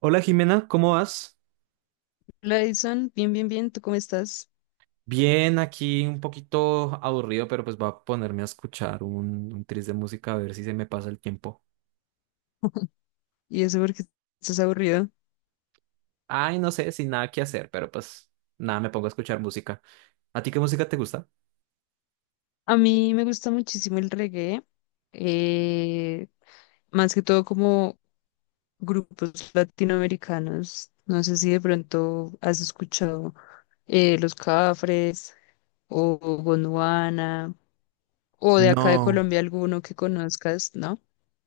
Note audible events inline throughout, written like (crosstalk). Hola Jimena, ¿cómo vas? Hola Edison, bien, bien, bien, ¿tú cómo estás? Bien, aquí un poquito aburrido, pero pues voy a ponerme a escuchar un tris de música a ver si se me pasa el tiempo. (laughs) ¿Y eso porque estás aburrido? Ay, no sé, sin nada que hacer, pero pues nada, me pongo a escuchar música. ¿A ti qué música te gusta? A mí me gusta muchísimo el reggae, eh, más que todo como grupos latinoamericanos. No sé si de pronto has escuchado Los Cafres o Gondwana o de acá de No. Colombia alguno que conozcas, ¿no?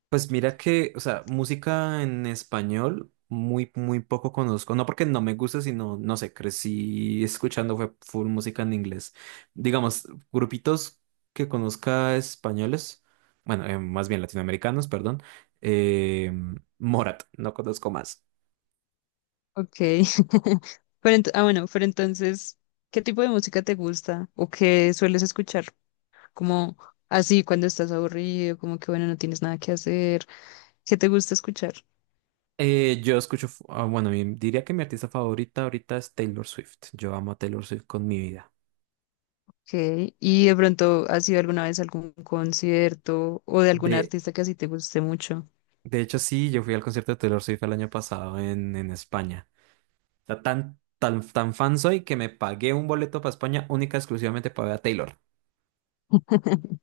Pues mira que, o sea, música en español muy, muy poco conozco. No porque no me gusta, sino, no sé, crecí escuchando fue full música en inglés. Digamos, grupitos que conozca españoles, bueno, más bien latinoamericanos, perdón. eh, Morat, no conozco más. Ok. (laughs) Pero ah, bueno, pero entonces, ¿qué tipo de música te gusta o qué sueles escuchar? Como así cuando estás aburrido, como que bueno, no tienes nada que hacer, ¿qué te gusta escuchar? Yo escucho, ah, bueno, diría que mi artista favorita ahorita es Taylor Swift. Yo amo a Taylor Swift con mi vida. Okay. ¿Y de pronto has ido alguna vez a algún concierto o de algún De, artista que así te guste mucho? de hecho, sí, yo fui al concierto de Taylor Swift el año pasado en España. Sea, tan, tan, tan fan soy que me pagué un boleto para España única y exclusivamente para ver a Taylor. (laughs)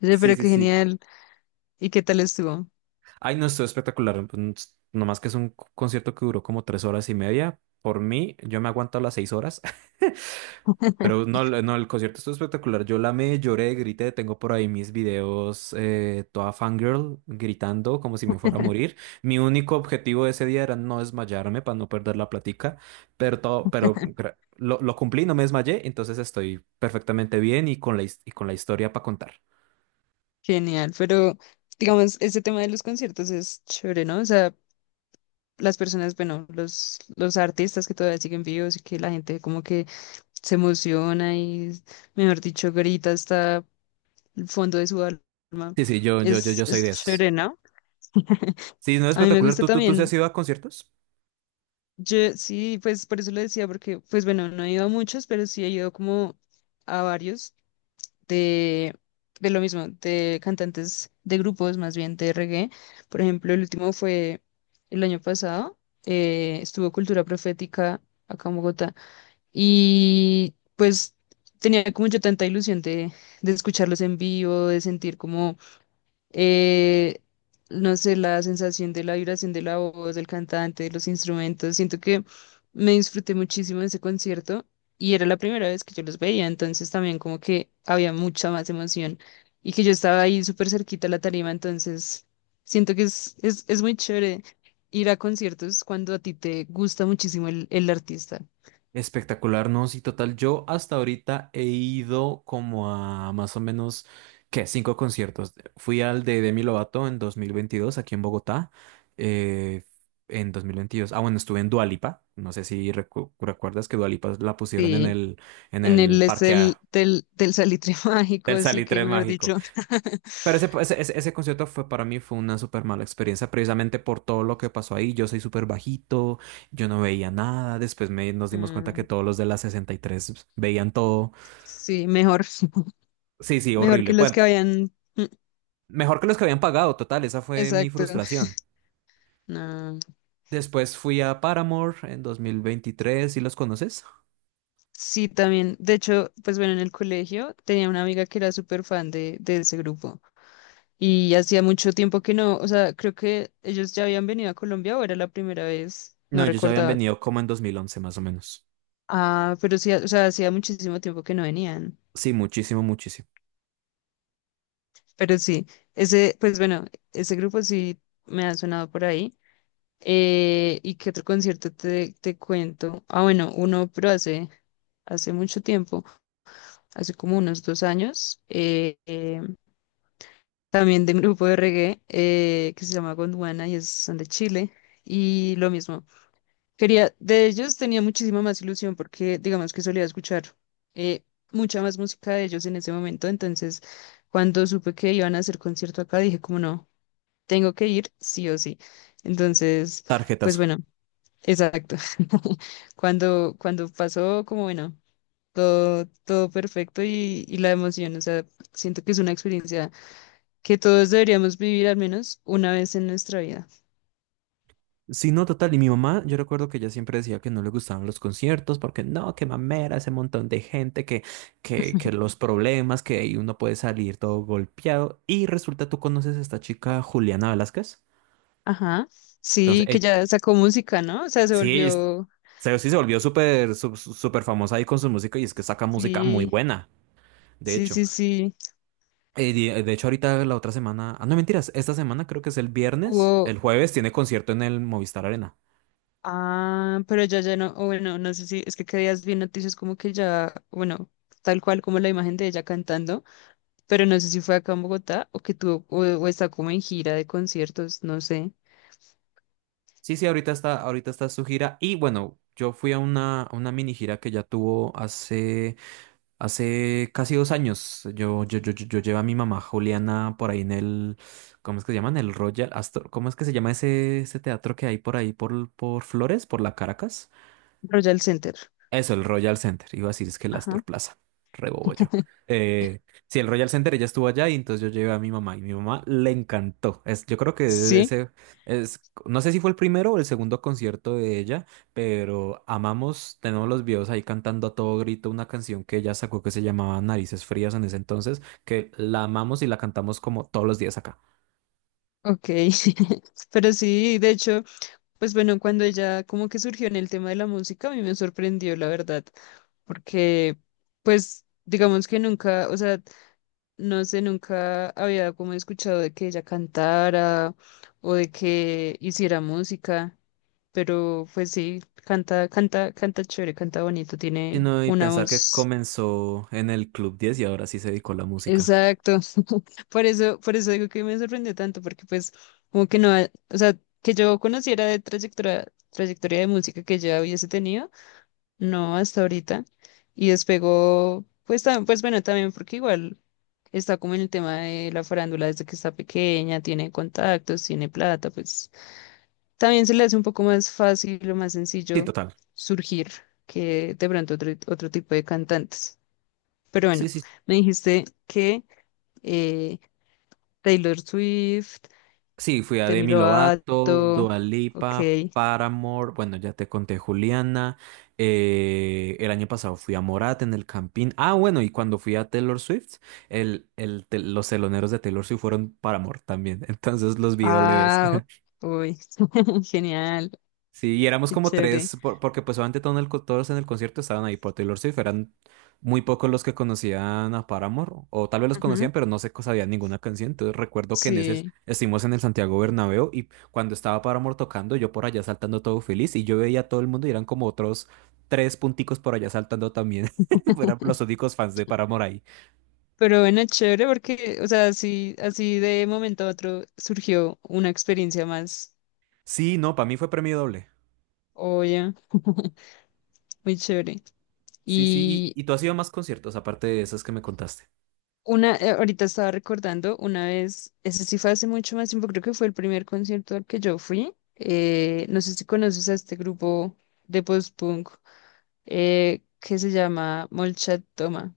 Oye, Sí, pero sí, qué sí. genial. ¿Y qué tal estuvo? Ay, no, estuvo espectacular. Pues, nomás que es un concierto que duró como 3 horas y media. Por mí, yo me aguanto las 6 horas. Pero (laughs) no, no, el concierto estuvo espectacular. Yo la me lloré, grité. Tengo por ahí mis videos, toda fangirl, gritando como si me fuera a morir. Mi único objetivo ese día era no desmayarme para no perder la platica. Pero todo, pero lo cumplí, no me desmayé. Entonces estoy perfectamente bien y con la historia para contar. Genial, pero digamos, este tema de los conciertos es chévere, ¿no? O sea, las personas, bueno, los artistas que todavía siguen vivos y que la gente como que se emociona y, mejor dicho, grita hasta fondo de su alma. Sí, sí, yo, yo, yo, Es, yo soy de es chévere, esos. ¿no? Sí, no es A mí me espectacular. gusta ¿Tú sí también. has ido a conciertos? Yo sí, pues por eso lo decía, porque, pues bueno, no he ido a muchos, pero sí he ido como a varios de, de lo mismo, de cantantes de grupos, más bien de reggae. Por ejemplo, el último fue el año pasado, estuvo Cultura Profética acá en Bogotá. Y pues tenía como yo tanta ilusión de escucharlos en vivo, de sentir como eh, no sé, la sensación de la vibración de la voz, del cantante, de los instrumentos. Siento que me disfruté muchísimo de ese concierto y era la primera vez que yo los veía, entonces también como que había mucha más emoción y que yo estaba ahí súper cerquita a la tarima, entonces siento que es muy chévere ir a conciertos cuando a ti te gusta muchísimo el artista. Espectacular, no, sí, total. Yo hasta ahorita he ido como a más o menos, ¿qué? Cinco conciertos. Fui al de Demi Lovato en 2022 aquí en Bogotá. Eh, en 2022 Ah, bueno, estuve en Dua Lipa. No sé si recuerdas que Dua Lipa la pusieron en Sí. el, en En el el es del, del, del Salitre (laughs) Mágico, del así que Salitre mejor Mágico. dicho, Pero ese concierto fue para mí fue una súper mala experiencia, precisamente por todo lo que pasó ahí. Yo soy súper bajito, yo no veía nada. Después nos (laughs) dimos cuenta que mm, todos los de la 63 veían todo. sí, mejor. (laughs) Sí, sí, Mejor horrible. que los que Bueno, habían. Mm. mejor que los que habían pagado, total, esa fue mi Exacto. frustración. No. Después fui a Paramore en 2023. ¿Sí los conoces? Sí, también. De hecho, pues bueno, en el colegio tenía una amiga que era súper fan de ese grupo. Y hacía mucho tiempo que no. O sea, creo que ellos ya habían venido a Colombia o era la primera vez. No, No ellos ya habían recordaba. venido como en 2011 más o menos. Ah, pero sí, o sea, hacía muchísimo tiempo que no venían. Sí, muchísimo, muchísimo. Pero sí, ese, pues bueno, ese grupo sí me ha sonado por ahí. ¿Y qué otro concierto te, te cuento? Ah, bueno, uno, pero hace, hace mucho tiempo. Hace como unos dos años, también de un grupo de reggae que se llama Gondwana y es, son de Chile. Y lo mismo, quería, de ellos tenía muchísima más ilusión porque digamos que solía escuchar eh, mucha más música de ellos en ese momento. Entonces, cuando supe que iban a hacer concierto acá, dije como no, tengo que ir sí o sí. Entonces, pues Tarjetas. bueno, exacto. (laughs) Cuando pasó, como bueno todo, todo perfecto y la emoción, o sea, siento que es una experiencia que todos deberíamos vivir al menos una vez en nuestra vida. Sí, no, total. Y mi mamá, yo recuerdo que ella siempre decía que no le gustaban los conciertos porque no, qué mamera, ese montón de gente, que los problemas, que ahí uno puede salir todo golpeado. Y resulta, tú conoces a esta chica Juliana Velázquez. Ajá, Entonces, sí, que ya sacó música, ¿no? O sea, se sí, volvió, se volvió súper, súper famosa ahí con su música y es que saca música muy sí, buena, de sí, hecho. sí, sí, De hecho, ahorita la otra semana, ah, no mentiras, esta semana creo que es el viernes, hubo, el jueves tiene concierto en el Movistar Arena. ah, pero ya, ya no, o bueno, no sé si, es que qué días vi noticias como que ya, bueno, tal cual como la imagen de ella cantando, pero no sé si fue acá en Bogotá o que tuvo, o está como en gira de conciertos, no sé, Sí, sí, ahorita está su gira. Y bueno, yo fui a una, mini gira que ya tuvo hace casi 2 años. Yo llevé a mi mamá Juliana por ahí en el, ¿cómo es que se llaman? El Royal Astor, ¿cómo es que se llama ese teatro que hay por ahí por Flores, por la Caracas? Royal Center. Eso, el Royal Center. Iba a decir es que el Ajá. Astor Plaza. Rebobo yo. Eh, sí, el Royal Center, ella estuvo allá y entonces yo llevé a mi mamá y mi mamá le encantó. Yo creo que Sí. No sé si fue el primero o el segundo concierto de ella, pero amamos, tenemos los videos ahí cantando a todo grito una canción que ella sacó que se llamaba Narices Frías en ese entonces, que la amamos y la cantamos como todos los días acá. Ok. (laughs) Pero sí, de hecho, pues bueno, cuando ella como que surgió en el tema de la música, a mí me sorprendió, la verdad, porque pues digamos que nunca, o sea, no sé, nunca había como escuchado de que ella cantara o de que hiciera música, pero pues sí, canta, canta, canta chévere, canta bonito, tiene Sino y una pensar que voz. comenzó en el Club 10 y ahora sí se dedicó a la música. Exacto. Por eso digo que me sorprendió tanto, porque pues como que no, ha- o sea, que yo conociera de trayectoria, trayectoria de música que ya hubiese tenido, no hasta ahorita. Y despegó, pues también, pues bueno, también porque igual está como en el tema de la farándula desde que está pequeña, tiene contactos, tiene plata, pues también se le hace un poco más fácil o más Sí, sencillo total. surgir que de pronto otro, otro tipo de cantantes. Pero Sí, bueno, sí. me dijiste que eh, Taylor Swift. Sí, fui a Demi Demi Lovato, Lovato, Dua ok. Lipa, Paramore, bueno, ya te conté Juliana, el año pasado fui a Morat en el Campín, ah, bueno, y cuando fui a Taylor Swift, los teloneros de Taylor Swift fueron Paramore también, (laughs) entonces los vi doble vez. Ah, uy, (laughs) genial, Sí, y éramos qué como chévere. tres, porque pues obviamente todos en el concierto estaban ahí por Taylor Swift, eran muy pocos los que conocían a Paramore, o tal vez los Ujú. conocían, pero no sabían ninguna canción, entonces recuerdo que Sí, estuvimos en el Santiago Bernabéu y cuando estaba Paramore tocando, yo por allá saltando todo feliz y yo veía a todo el mundo y eran como otros tres punticos por allá saltando también, (laughs) eran los (laughs) únicos fans de Paramore ahí. pero bueno, chévere porque, o sea, así, así de momento a otro surgió una experiencia más, Sí, no, para mí fue premio doble. oye, (laughs) muy chévere. Sí, sí, Y y tú has ido a más conciertos aparte de esos que me contaste. una, ahorita estaba recordando una vez, ese sí fue hace mucho más tiempo, creo que fue el primer concierto al que yo fui. No sé si conoces a este grupo de post-punk. Que se llama Molchat Toma.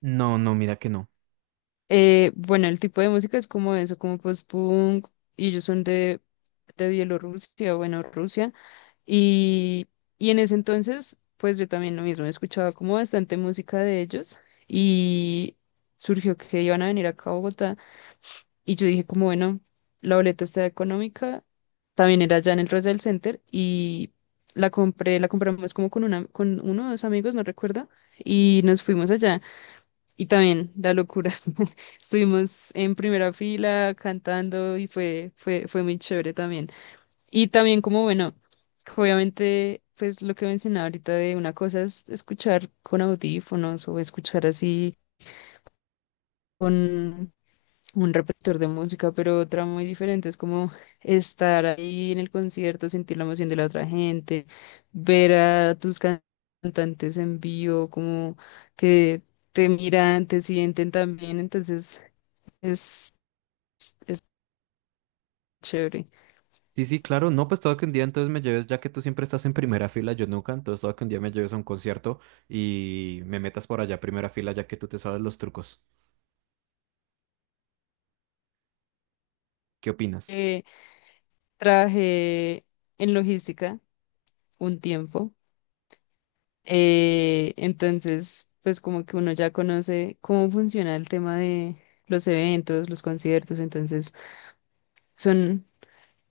No, no, mira que no. Bueno, el tipo de música es como eso, como post-punk, y ellos son de Bielorrusia, bueno, Rusia, y, y en ese entonces, pues yo también lo mismo, escuchaba como bastante música de ellos, y surgió que iban a venir acá a Bogotá, y yo dije como, bueno, la boleta está económica, también era allá en el Royal Center, y la compré, la compramos como con una, con uno o dos amigos, no recuerdo, y nos fuimos allá. Y también la locura. (laughs) Estuvimos en primera fila cantando y fue muy chévere también. Y también como, bueno, obviamente, pues lo que mencionaba ahorita de una cosa es escuchar con audífonos o escuchar así con un repertor de música, pero otra muy diferente es como estar ahí en el concierto, sentir la emoción de la otra gente, ver a tus can- cantantes en vivo, como que te miran, te sienten también, entonces es, es chévere. Sí, sí, claro. No, pues todo que un día entonces me lleves, ya que tú siempre estás en primera fila, yo nunca, entonces todo que un día me lleves a un concierto y me metas por allá a primera fila, ya que tú te sabes los trucos. ¿Qué opinas? Eh, trabajé en logística un tiempo, entonces pues como que uno ya conoce cómo funciona el tema de los eventos, los conciertos, entonces son,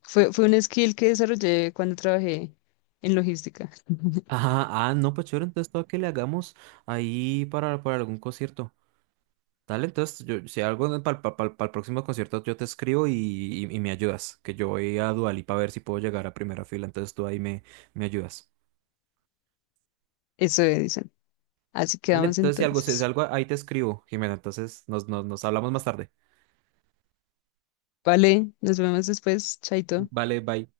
fue, fue un skill que desarrollé cuando trabajé en logística, Ah, ah, no, pues chévere, entonces todo que le hagamos ahí para algún concierto. Dale, entonces yo, si algo para el próximo concierto yo te escribo y me ayudas, que yo voy a Dualipa a ver si puedo llegar a primera fila, entonces tú ahí me ayudas. eso dicen. Así Dale, quedamos entonces si algo, si si entonces. algo ahí te escribo, Jimena, entonces nos hablamos más tarde. Vale, nos vemos después, chaito. Vale, bye.